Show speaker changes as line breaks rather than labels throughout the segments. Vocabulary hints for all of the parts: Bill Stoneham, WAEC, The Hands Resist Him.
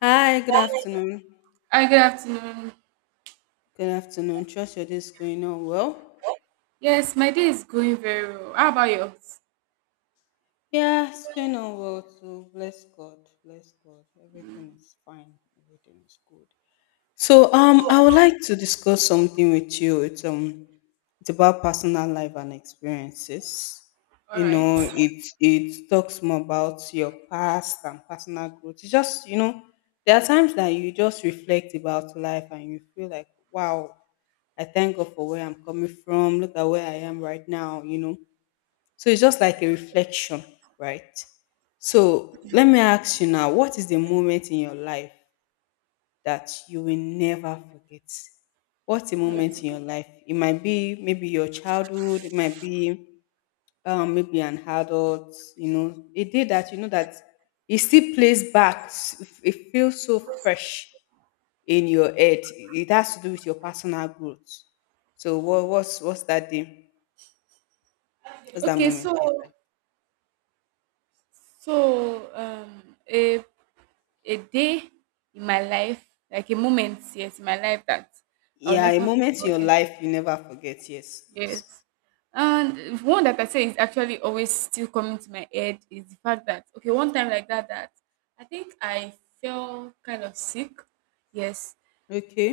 Hi, good afternoon.
Hi, good afternoon.
Good afternoon. Trust your day is going on well.
Yes, my day is going very well. How about yours?
Yeah, it's going on well too. Bless God. Bless God. Everything is fine. Everything is good. So I would like to discuss something with you. It's about personal life and experiences.
All
You
right.
know, it talks more about your past and personal growth. It's just you know, there are times that you just reflect about life and you feel like, wow, I thank God for where I'm coming from. Look at where I am right now. You know, so it's just like a reflection, right? So let me ask you now, what is the moment in your life that you will never forget? What's a moment in your life? It might be maybe your childhood, it might be maybe an adult, you know, a day that you know that it still plays back. It feels so fresh in your head. It has to do with your personal growth. So what's that day? What's that
Okay,
moment
so
in your life?
so um a a day in my life, like a moment, yes, in my life that I'll
Yeah, a
never
moment in your
forget.
life you never forget. Yes,
Yes.
yes.
And one that I say is actually always still coming to my head is the fact that okay, one time like that I think I felt kind of sick. Yes.
Okay,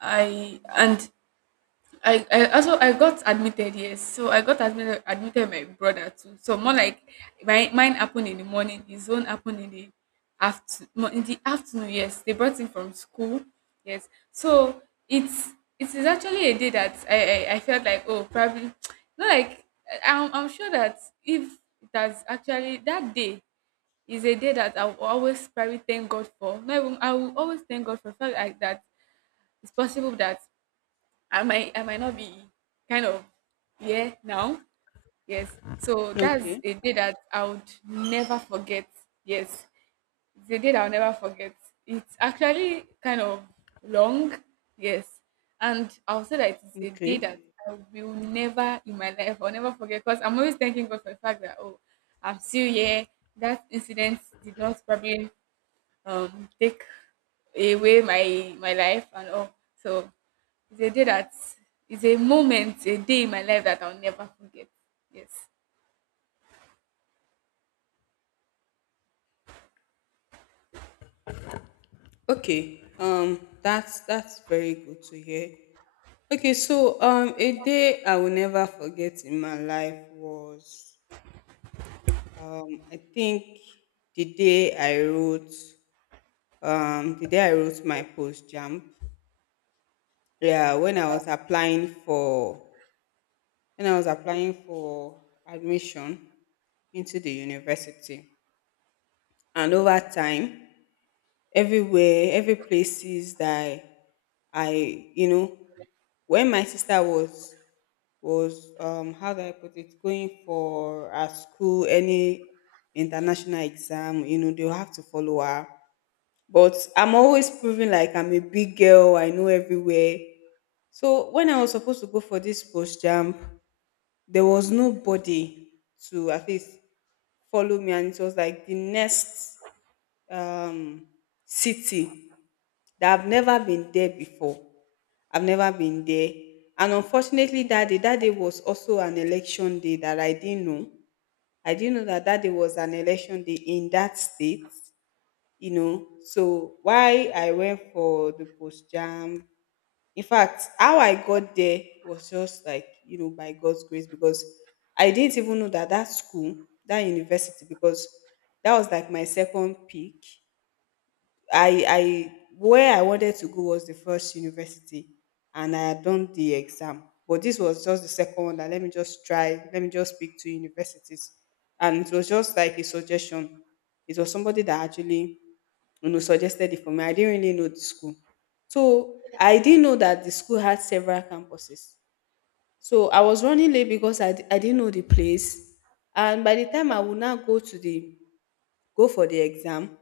I and I, I also I got admitted. Yes. So I got admitted. My brother too. So more like my mine happened in the morning, his own happened in the after no, in the afternoon. Yes, they brought him from school. Yes. So it's it is actually a day that I felt like, oh, probably not like I'm sure that if that's actually that day is a day that I will always probably thank God for not even I will always thank God for felt like that. It's possible that I might not be kind of, yeah, now. Yes. So that's
okay,
a day that I would never forget. Yes. It's a day that I'll never forget. It's actually kind of long. Yes. And I'll say that it's a day
okay.
that I will never in my life, I'll never forget because I'm always thanking God for the fact that, oh, I'm still here. That incident did not probably take away my life and all. So it's a day that is a moment, a day in my life that I'll never forget. Yes.
Okay. That's very good to hear. Okay, so a day I will never forget in my life was I think the day I wrote the day I wrote my post jump. Yeah, when I was applying for when I was applying for admission into the university. And over time everywhere, every places that I you know, when my sister was, how do I put it, going for a school, any international exam, you know, they'll have to follow her. But I'm always proving like I'm a big girl, I know everywhere. So when I was supposed to go for this post jump, there was nobody to at least follow me, and it was like the next um, city that I've never been there before. I've never been there. And unfortunately, that day was also an election day that I didn't know. I didn't know that that day was an election day in that state, you know. So why I went for the post jam. In fact, how I got there was just like, you know, by God's grace, because I didn't even know that that school, that university, because that was like my second pick. I where I wanted to go was the first university and I had done the exam. But this was just the second one that let me just try, let me just speak to universities. And it was just like a suggestion. It was somebody that actually, you know, suggested it for me. I didn't really know the school. So I didn't know that the school had several campuses. So I was running late because I didn't know the place. And by the time I would now go to the go for the exam.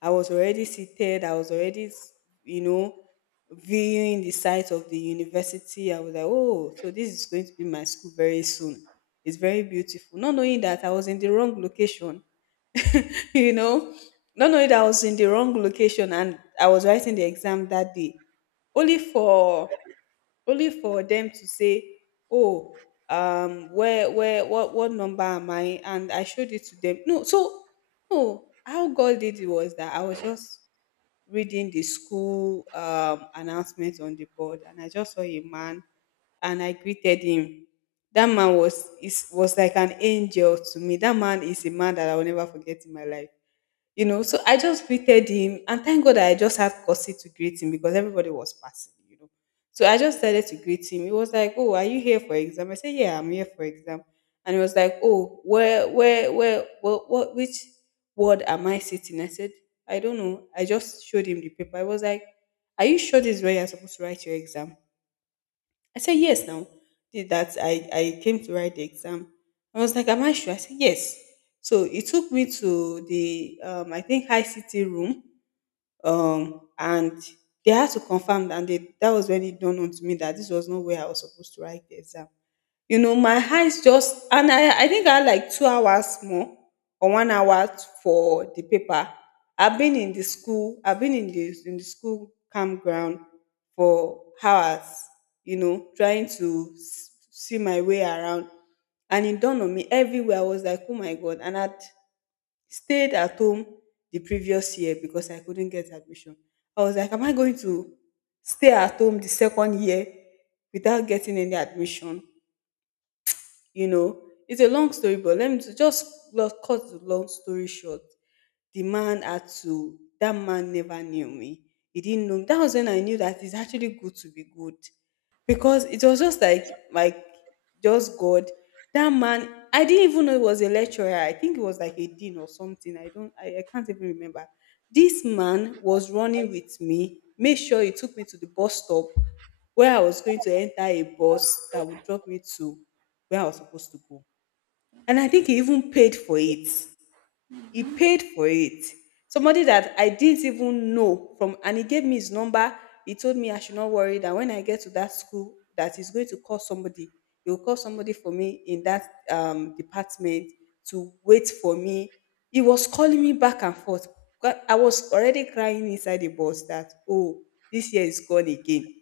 I was already seated. I was already, you know, viewing the site of the university. I was like, oh, so this is going to be my school very soon. It's very beautiful. Not knowing that I was in the wrong location, you know, not knowing that I was in the wrong location, and I was writing the exam that day. Only for only for them to say, oh, where, what number am I, and I showed it to them. No, so no, how God did it was that I was just reading the school announcement on the board, and I just saw a man, and I greeted him. That man was like an angel to me. That man is a man that I will never forget in my life, you know. So I just greeted him, and thank God I just had courtesy to greet him because everybody was passing, you know. So I just started to greet him. He was like, "Oh, are you here for exam?" I said, "Yeah, I'm here for exam." And he was like, "Oh, which ward am I sitting?" I said, "I don't know." I just showed him the paper. I was like, "Are you sure this is where you're supposed to write your exam?" I said, yes, now. Did that. I came to write the exam. I was like, am I sure? I said, yes. So it took me to the, I think, ICT room. And they had to confirm. And they, that was when it dawned on to me that this was not where I was supposed to write the exam. You know, my eyes just, and I think I had like 2 hours more or 1 hour for the paper. I've been in the school, I've been in the school campground for hours, you know, trying to see my way around. And it dawned on me everywhere. I was like, oh my God. And I'd stayed at home the previous year because I couldn't get admission. I was like, am I going to stay at home the second year without getting any admission? You know, it's a long story, but let me just cut the long story short. The man had to, that man never knew me. He didn't know me. That was when I knew that it's actually good to be good. Because it was just like, just God. That man, I didn't even know he was a lecturer. I think it was like a dean or something. I don't, I can't even remember. This man was running with me, made sure he took me to the bus stop where I was going to enter a bus that would drop me to where I was supposed to go. And I think he even paid for it. He paid for it. Somebody that I didn't even know from, and he gave me his number. He told me I should not worry that when I get to that school, that he's going to call somebody. He will call somebody for me in that department to wait for me. He was calling me back and forth. I was already crying inside the bus that, oh, this year is gone again,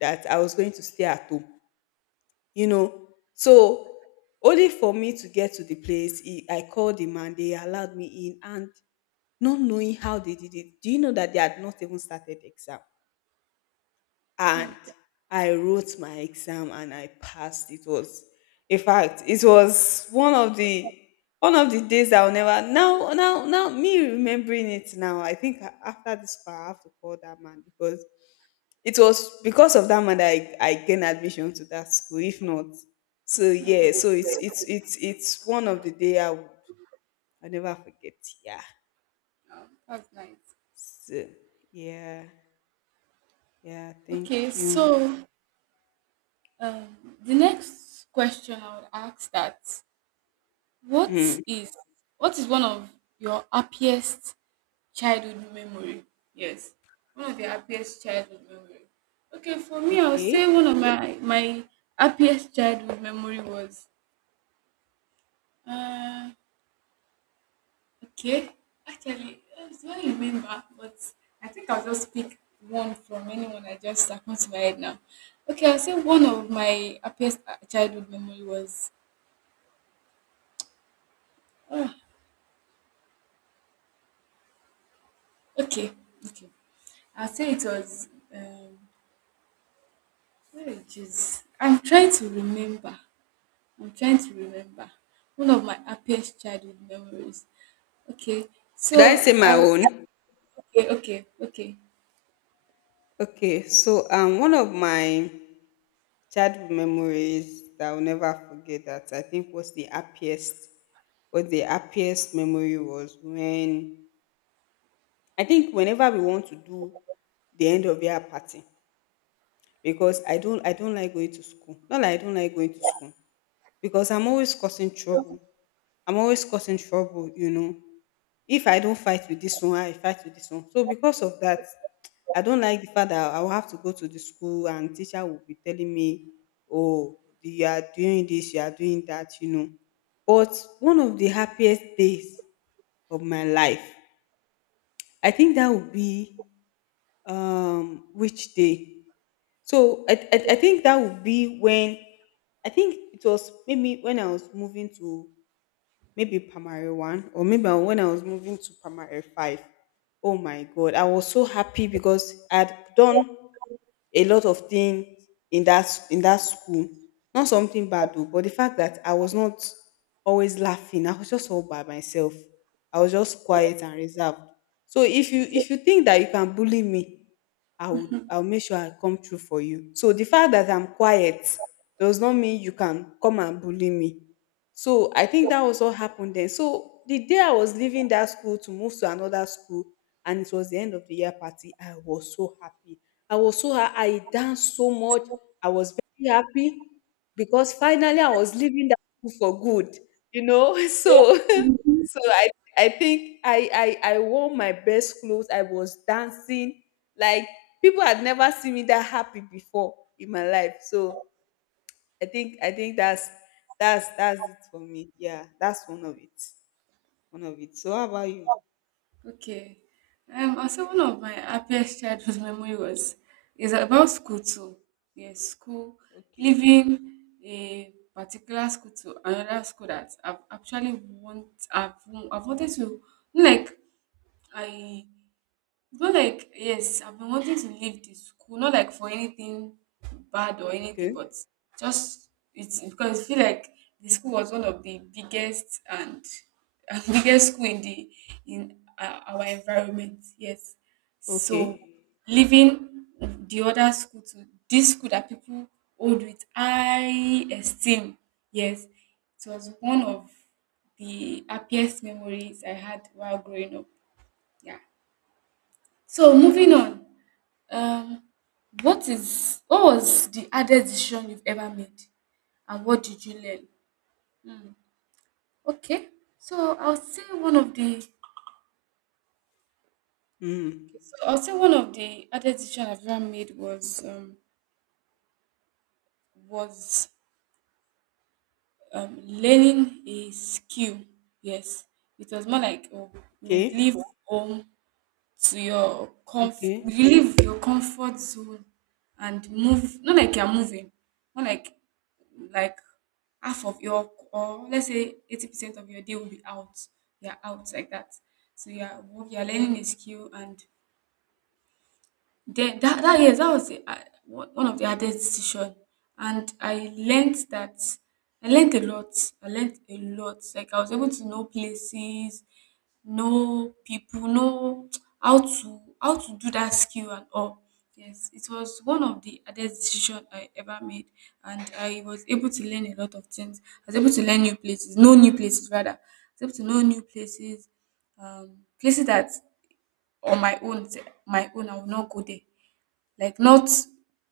that I was going to stay at home, you know. So only for me to get to the place, he, I called him and they allowed me in. And not knowing how they did it, do you know that they had not even started the exam? And I wrote my exam and I passed. It was, in fact, it was one of the days I'll never, now, now, now me remembering it now. I think after this call, I have to call that man because it was because of that man that I gained admission to that school. If not, so yeah, so it's one of the I'll never forget. Yeah.
Oh, that's nice.
So yeah, yeah.
Okay,
Thank you.
so um, the next question I would ask that
Hmm.
what is what is one of your happiest childhood memory? Yes, one of your happiest childhood memory. Okay, for me, I would
Okay.
say one of my happiest childhood memory was uh, okay, actually, I don't remember, but I think I'll just pick one from anyone I can't right now. Okay, I'll say one of my happiest childhood memory was. ah, okay, okay. I'll say it was. Where it is. I'm trying to remember. I'm trying to remember one of my happiest childhood memories. Okay,
Should
so
I say my
I'll.
own?
Okay, okay.
Okay. So one of my childhood memories that I'll never forget that I think was the happiest, but the happiest memory was when I think whenever we want to do the end of year party, because I don't like going to school. Not like I don't like going to school because I'm always causing trouble. I'm always causing trouble, you know. If I don't fight with this one, I fight with this one. So because of that, I don't like the fact that I will have to go to the school and teacher will be telling me, "Oh, you are doing this, you are doing that," you know. But one of the happiest days of my life, I think that would be which day? So I think that would be when I think it was maybe when I was moving to maybe Primary 1, or maybe when I was moving to Primary 5. Oh my God, I was so happy because I'd done a lot of things in that in that school. Not something bad though, but the fact that I was not always laughing, I was just all by myself. I was just quiet and reserved. So if you think that you can bully me, I'll make sure I come through for you. So the fact that I'm quiet does not mean you can come and bully me. So I think that was what happened then. So the day I was leaving that school to move to another school, and it was the end of the year party, I was so happy. I danced so much. I was very happy because finally I was leaving that school for good, you know. So so I I think I wore my best clothes. I was dancing like people had never seen me that happy before in my life. So I think that's it for me. Yeah, that's one of it. One of it. So how about you?
Okay. Also one of my happiest childhood memory was is about school too. Yes, school
Okay.
leaving a particular school to another school that I've, I've wanted to like I but like, yes, I've been wanting to leave the school, not like for anything bad or anything,
Okay.
but just it's because I feel like the school was one of the biggest and, and biggest school in the in our environment. Yes,
Okay.
so leaving the other school to this school that people hold with high esteem. Yes, it was one of the happiest memories I had while growing up. Yeah. So moving on. Um, what is what was the hardest decision you've ever made, and what did you learn? Hmm. Okay, so I'll say one of the okay,
Mm.
so I'll say one of the hardest decision I've ever made was was learning a skill. Yes, it was more like, oh, you
Okay.
would leave home to your
Okay.
leave your comfort zone and move not like you're moving more like like half of your, or let's say 80% of your day will be out, you're out like that. So you're learning a skill, and then that yes, that was one of the hardest decision, and I learned that I learned a lot. I learned a lot. Like I was able to know places, know people, know how to do that skill and all. Yes, it was one of the hardest decision I ever made, and I was able to learn a lot of things. I was able to learn new places, know new places rather. I was able to know new places, places that on my own, I will not go there. Like not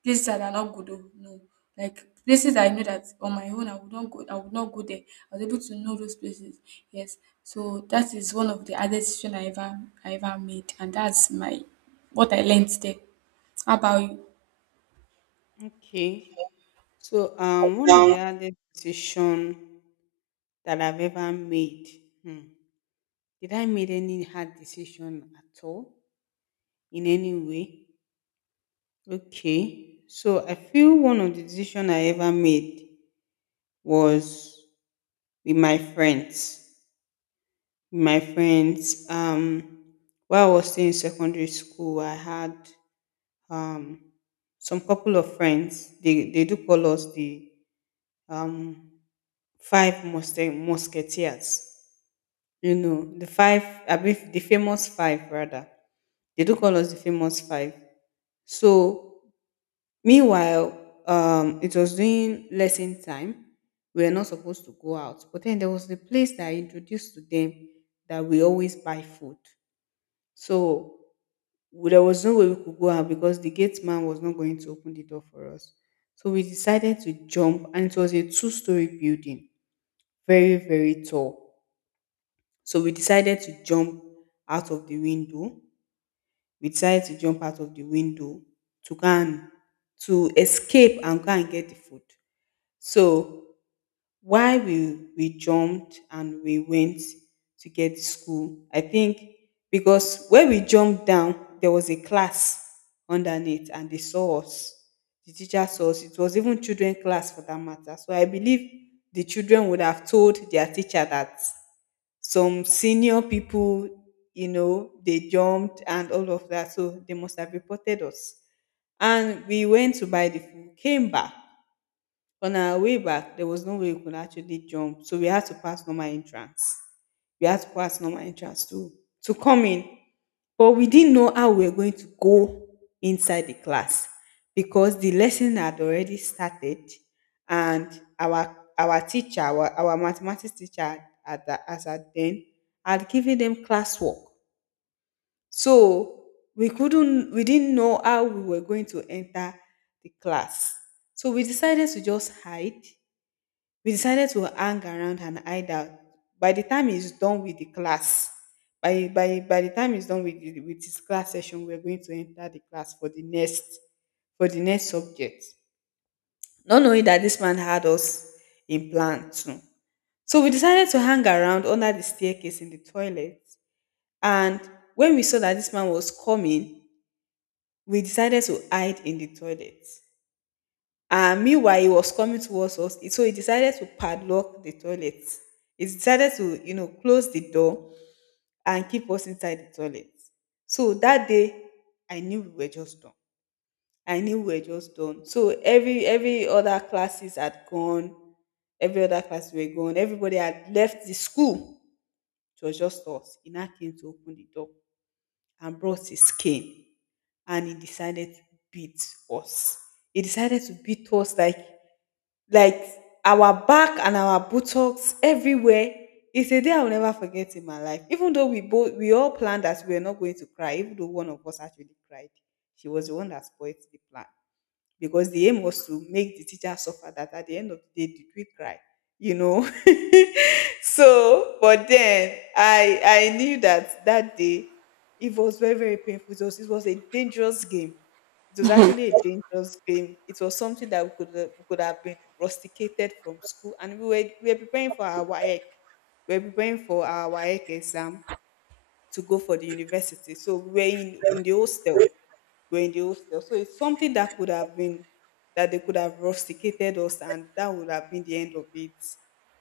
places that are not good, oh, no. Like places that I know that on my own I would not go there. I was able to know those places. Yes. So that is one of the other decision I ever made, and that's my what I learned there. How about you?
Okay. So, one of
Um,
the hardest decision that I've ever made. Hmm. Did I made any hard decision at all in any way? Okay. So I feel one of the decision I ever made was with my friends. With my friends. While I was still in secondary school, I had um some couple of friends. They do call us the um musketeers. You know, the five, I mean, the famous five, rather. They do call us the famous five. So, meanwhile, it was during lesson time. We were not supposed to go out. But then there was the place that I introduced to them that we always buy food. So, there was no way we could go out because the gate man was not going to open the door for us. So, we decided to jump, and it was a two-story building, very, very tall. So we decided to jump out of the window. We decided to jump out of the window to go and to escape and go and get the food. So while we jumped and we went to get the school, I think because when we jumped down, there was a class underneath and they saw us. The teacher saw us. It was even children class for that matter. So I believe the children would have told their teacher that some senior people, you know, they jumped and all of that. So they must have reported us. And we went to buy the food, came back. On our way back, there was no way we could actually jump. So we had to pass normal entrance. We had to pass normal entrance to come in. But we didn't know how we were going to go inside the class because the lesson had already started and our teacher, our mathematics teacher at that as at then had given them classwork. So we didn't know how we were going to enter the class. So we decided to just hide we decided to hang around and hide out. By the time he's done with the class, by the time he's done with the, with his class session, we're going to enter the class for the next subject. Not knowing that this man had us in plan too. So we decided to hang around under the staircase in the toilet. And when we saw that this man was coming, we decided to hide in the toilet. And meanwhile, he was coming towards us. So he decided to padlock the toilet. He decided to, you know, close the door and keep us inside the toilet. So that day, I knew we were just done. I knew we were just done. So every other classes had gone. Every other class were gone. Everybody had left the school. It was just us. He now came to open the door and brought his cane and he decided to beat us. He decided to beat us like our back and our buttocks everywhere. It's a day I'll never forget in my life. Even though we all planned that we were not going to cry, even though one of us actually cried, she was the one that spoiled the plan because the aim was to make the teacher suffer that at the end of the day did we cry you know so but then I knew that that day it was very, very painful. It was a dangerous game. It was actually a dangerous game. It was something that we could have been rusticated from school, and we were preparing for our WAEC. We were preparing for our WAEC exam to go for the university, so we were in the hostel, were in the hostel. So it's something that could have been that they could have rusticated us, and that would have been the end of it,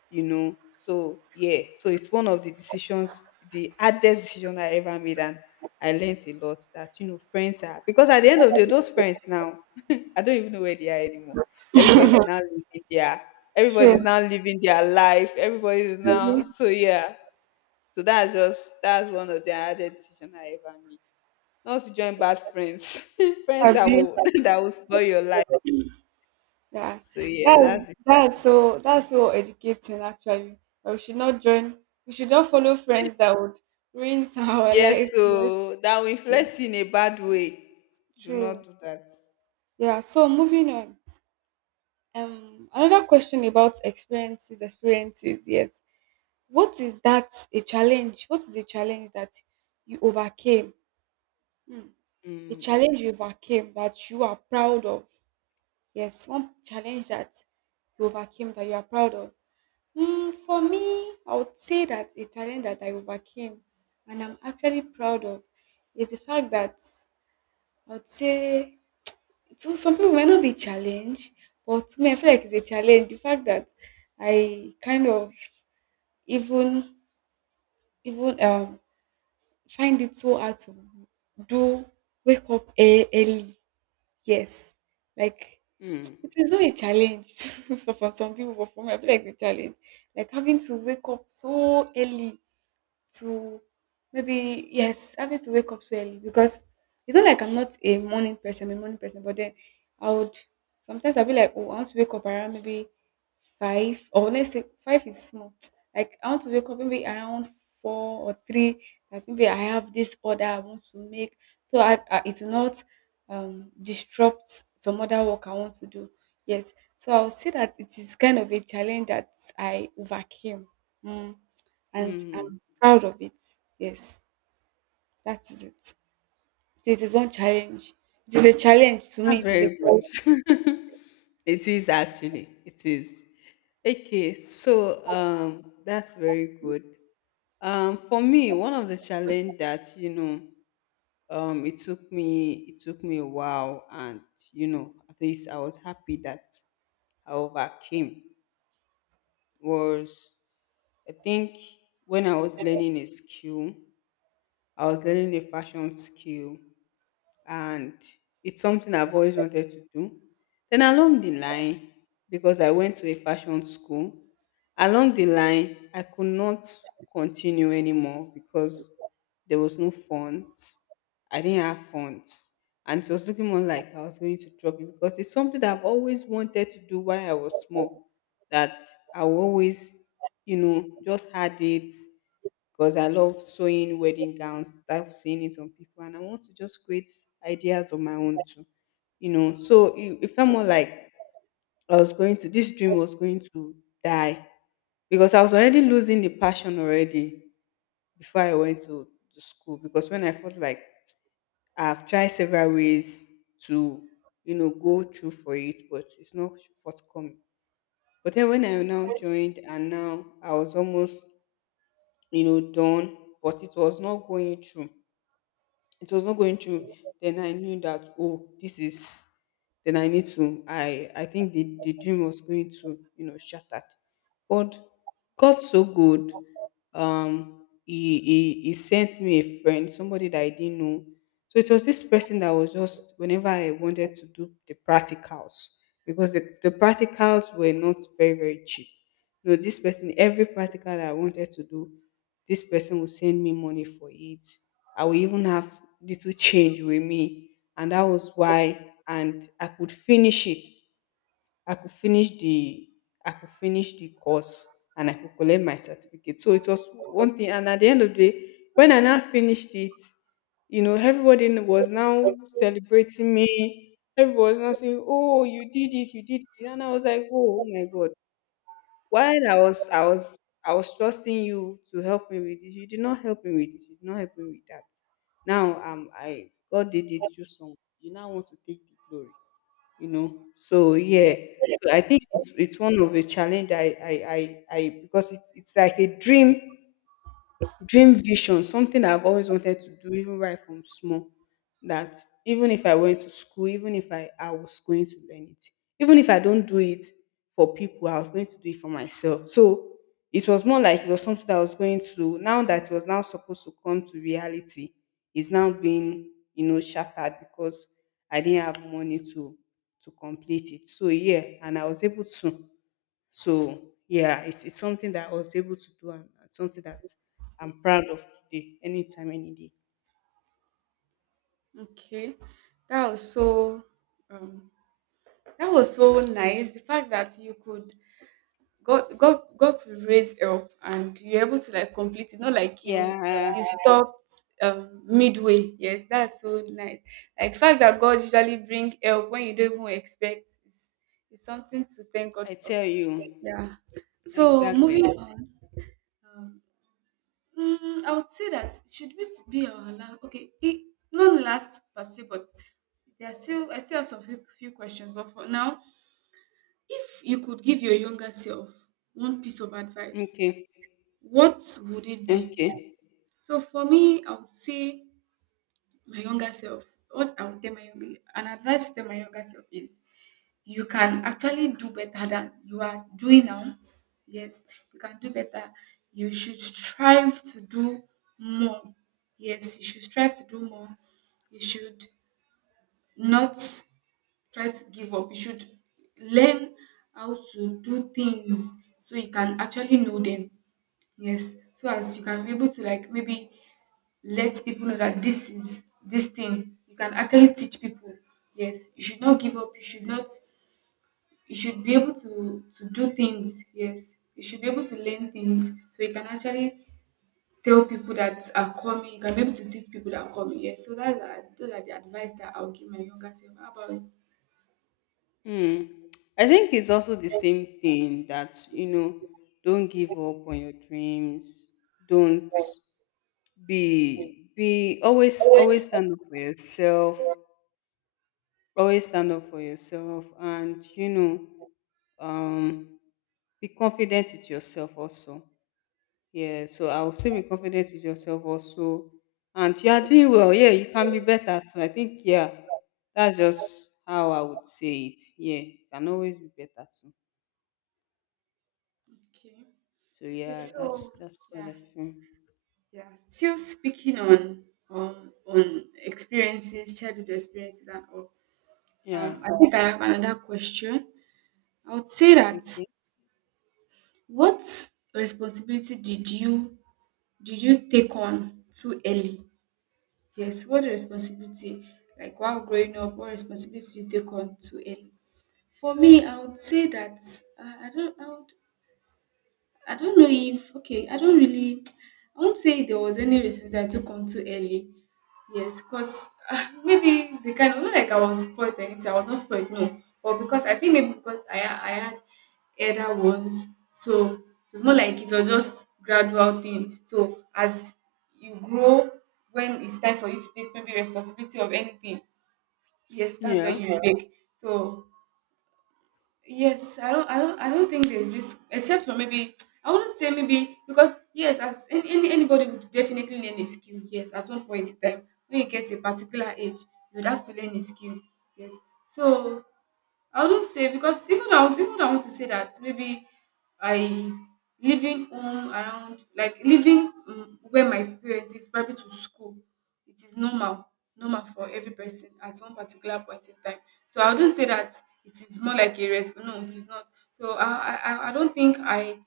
you know. So yeah, so it's one of the decisions, the hardest decision I ever made, and I learned a lot that you know friends are because at the end of the day, those friends now, I don't even know where they are anymore. Everybody's now living their
True.
everybody's now living their life. Everybody's now so yeah. So that's just that's one of the hardest decision I ever made. Not to join bad friends. friends
Have
that
you?
will that will spoil your life.
Yeah.
So yeah,
That's
that's it.
that's so educating actually. But we should not join. We should not follow friends that would ruin our
Yes,
life. Yes.
so that will influence you in a bad way. Do not
True.
do that.
Yeah. So moving on. Another question about experiences, experiences. Yes, what is that a challenge? What is a challenge that you overcame? Hmm. A
Mm,
challenge you overcame that you are proud of. Yes, one challenge that you overcame that you are proud of. Hmm, for me, I would say that a challenge that I overcame and I'm actually proud of is the fact that I would say so some people might not be challenged, but to me, I feel like it's a challenge. The fact that I kind of even even find it so hard to do wake up early. Yes, like
mm,
it is not a challenge so for some people, but for me, I feel like it's a challenge. Like having to wake up so early to maybe yes, having to wake up so early because it's not like I'm not a morning person, I'm a morning person, but then I would sometimes I'll be like, oh, I want to wake up around maybe five, or let's say five is small. Like I want to wake up maybe around four or three. That maybe I have this order I want to make, so I it will not disrupt some other work I want to do. Yes, so I'll say that it is kind of a challenge that I overcame. Mm and
mm.
I'm proud of it. Yes, that is it. So it is one challenge. It is a challenge to me.
That's
It is a
very good.
challenge.
it is actually. It is. Okay, so that's very good. For me, one of the challenge that you know it took me a while, and you know at least I was happy that I overcame was I think when I was learning a skill. I was learning a fashion skill, and it's something I've always wanted to do. Then along the line, because I went to a fashion school, along the line I could not continue anymore because there was no funds. I didn't have funds. And it was looking more like I was going to drop it because it's something that I've always wanted to do while I was small. That I will always, you know, just had it because I love sewing wedding gowns. I've seen it on people, and I want to just create ideas on my own too. You know, so it felt more like I was going to this dream was going to die because I was already losing the passion already before I went to school. Because when I felt like I've tried several ways to you know go through for it, but it's not forthcoming. But then when I now joined, and now I was almost you know done, but it was not going through then I knew that oh this is then I need to I think the dream was going to you know shattered. But god so good. He sent me a friend, somebody that I didn't know. So it was this person that was just whenever I wanted to do the practicals because the practicals were not very, very cheap. No, this person every practical that I wanted to do, this person would send me money for it. I will even have little change with me. And that was why, and I could finish it. I could finish the, I could finish the course and I could collect my certificate. So it was one thing. And at the end of the day, when I now finished it, you know, everybody was now celebrating me. Everybody was now saying, oh, you did it, you did it. And I was like, oh my God. While I was I was I was trusting you to help me with this, you did not help me with this, you did not help me with that. Now I God did it through someone. You now want to take the glory, you know. So yeah. So I think it's one of the challenge I because it's like a dream. Dream vision, something I've always wanted to do, even right from small. That even if I went to school, even if I was going to learn it, even if I don't do it for people, I was going to do it for myself. So it was more like it was something that I was going to, now that it was now supposed to come to reality, it's now being, you know, shattered because I didn't have money to complete it. So yeah, and I was able to. So yeah, it's something that I was able to do and something that I'm proud of today, anytime, any day.
Okay, that was so um, that was so nice. The fact that you could God God could raise help and you're able to like complete it, not like
Yeah,
you stopped midway. Yes, that's so nice. Like the fact that God usually bring help when you don't even expect is something to thank God
I
for.
tell you.
Yeah. So
Exactly.
moving on. Um, I would say that should we be allowed? Okay, it none lasts per se, but there are still I still have some few questions. But for now, if you could give your younger self one piece of advice,
Okay.
what would it be?
Okay.
So for me, I would say my younger self. What I would tell my younger an advice to tell my younger self is you can actually do better than you are doing now. Yes, you can do better. You should strive to do more. Yes, you should strive to do more. You should not try to give up. You should learn how to do things so you can actually know them. Yes, so as you can be able to like maybe let people know that this is this thing. You can actually teach people. Yes, you should not give up. You should not you should be able to do things. Yes, you should be able to learn things so you can actually tell people that are coming. You can be able to teach people that are coming. Yes, so that's those are the advice that I'll give my younger self. How about you?
Hmm. I think it's also the same thing that, you know, don't give up on your dreams. Don't be always stand up for yourself. Always stand up for yourself and you know, um be confident with yourself also. Yeah, so I would say be confident with yourself also. And you are doing well. Yeah, you can be better. So I think, yeah, that's just how I would say it. Yeah, you can always be better too.
Okay,
So
okay,
yeah,
so
that's what
yeah,
I feel.
yeah, still speaking on experiences, childhood experiences and all,
Yeah.
I think I have another question. I would say that
Okay.
what responsibility did you take on too early? Yes, what responsibility, like while growing up, what responsibility you take on too early? For me, I would say that I don't. I don't know if okay, I don't really I won't say there was any response I took on too early. Yes, because maybe the kind of not like I was spoiled or anything, I was not spoiled, no. But because I think maybe because I had elder ones, so it was more like it was just gradual thing. So as you grow, when it's time for you to take maybe responsibility of anything, yes, that's
Yeah.
when you take. So yes, I don't think there's this, except for maybe I wouldn't say maybe because yes, as any anybody would definitely learn a skill. Yes, at one point in time, when you get a particular age, you would have to learn a skill. Yes, so I wouldn't say because even though I would, even though I want to say that maybe I living home around like living where my parents is probably to school. It is normal, normal for every person at one particular point in time. So I wouldn't say that it is more like a resp. No, it is not. So I I don't think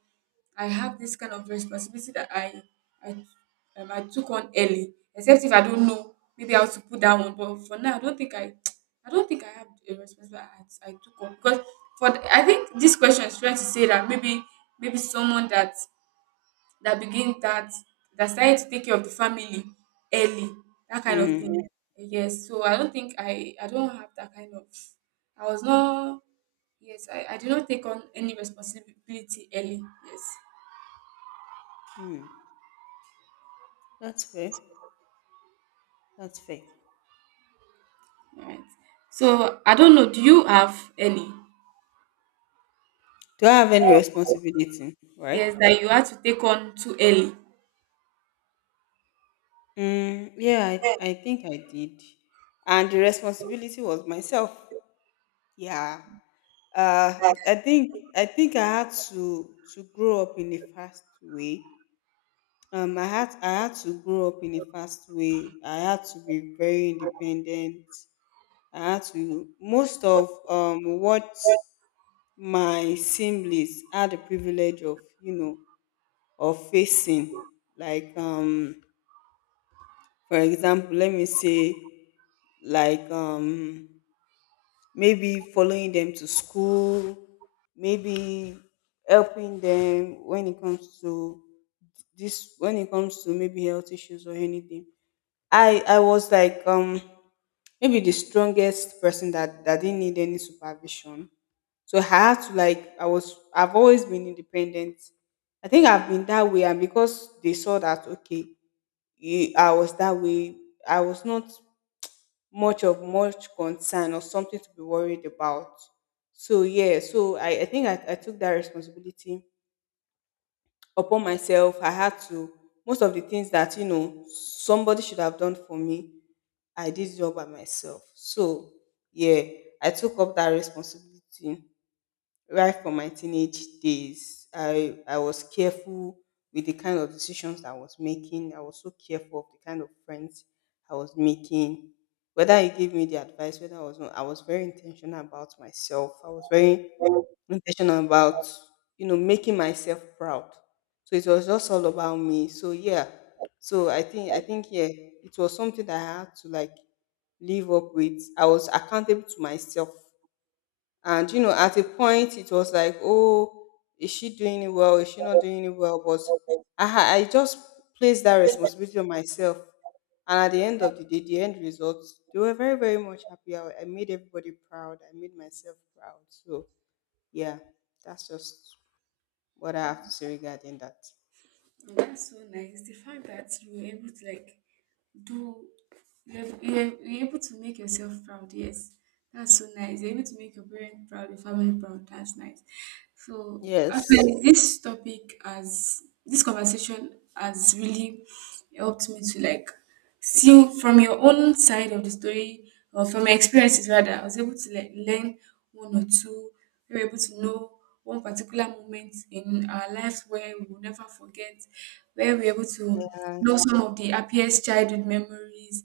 I have this kind of responsibility that I I took on early. Except if I don't know, maybe how to put that one. But for now, I don't think I I don't think I have a responsibility I took on because for the, I think this question is trying to say that maybe maybe someone that that started to take care of the family early, that kind of
Mm.
thing. Yes, so I don't think I don't have that kind of I was not yes I did not take on any responsibility early. Yes.
Mm. That's fair. That's fair.
All right. So I don't know. Do you have any?
Do I have any responsibility? Right?
Yes, that you had to take on too early.
Mm, yeah, I think I did. And the responsibility was myself. Yeah. I think I had to grow up in a fast way. I had to grow up in a fast way. I had to be very independent. I had to most of what my siblings had the privilege of you know of facing. Like for example, let me say like maybe following them to school, maybe helping them when it comes to this when it comes to maybe health issues or anything. I was like maybe the strongest person that didn't need any supervision. So I had to like I've always been independent. I think I've been that way and because they saw that okay, I was that way, I was not much concern or something to be worried about. So yeah, so I took that responsibility upon myself. I had to most of the things that you know somebody should have done for me, I did it all by myself. So yeah, I took up that responsibility right from my teenage days. I was careful with the kind of decisions I was making. I was so careful of the kind of friends I was making. Whether he gave me the advice, whether I was not, I was very intentional about myself. I was very intentional about, you know, making myself proud. So it was just all about me. So yeah. So I think yeah, it was something that I had to like live up with. I was accountable to myself and you know, at a point, it was like, oh, is she doing it well? Is she not doing it well? But I just placed that responsibility on myself. And at the end of the day, the end results, they were very, very much happy. I made everybody proud. I made myself proud. So, yeah, that's just what I have to say regarding that.
That's so nice. The fact that you were able to like do you're able to make yourself proud. Yes, that's so nice. You're able to make your parents proud, your family proud. That's nice. So
Yes.
actually this topic has this conversation has really helped me to like see from your own side of the story or from my experiences rather. I was able to like learn one or two. We were able to know one particular moment in our lives where we will never forget, where we're able to
Yeah.
know some of the happiest childhood memories,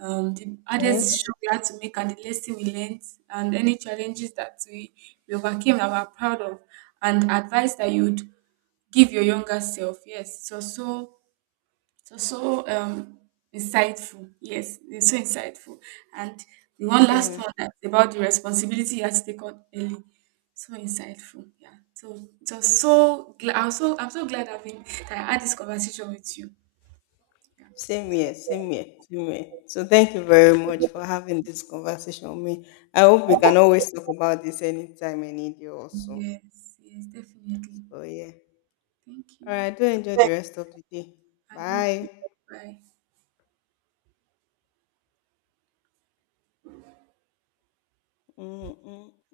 the hardest
Yes.
decision we had to make, and the lesson we learned, and any challenges that we overcame that we're proud of, and advice that you'd give your younger self. Yes, so so so um insightful. Yes, it's so insightful. And the one last
Yeah.
one that's about the responsibility you have to take on early, so insightful. Yeah, so just so glad, I'm so glad I've been that I had this conversation with you.
Same here, same here, same here. So thank you very much for having this conversation with me. I hope we can always talk about this anytime I need you also.
Yes, yes, definitely.
So yeah.
Thank
All
you.
right, do enjoy the rest of the day.
And you too.
Bye.
Bye.
Mm, mm.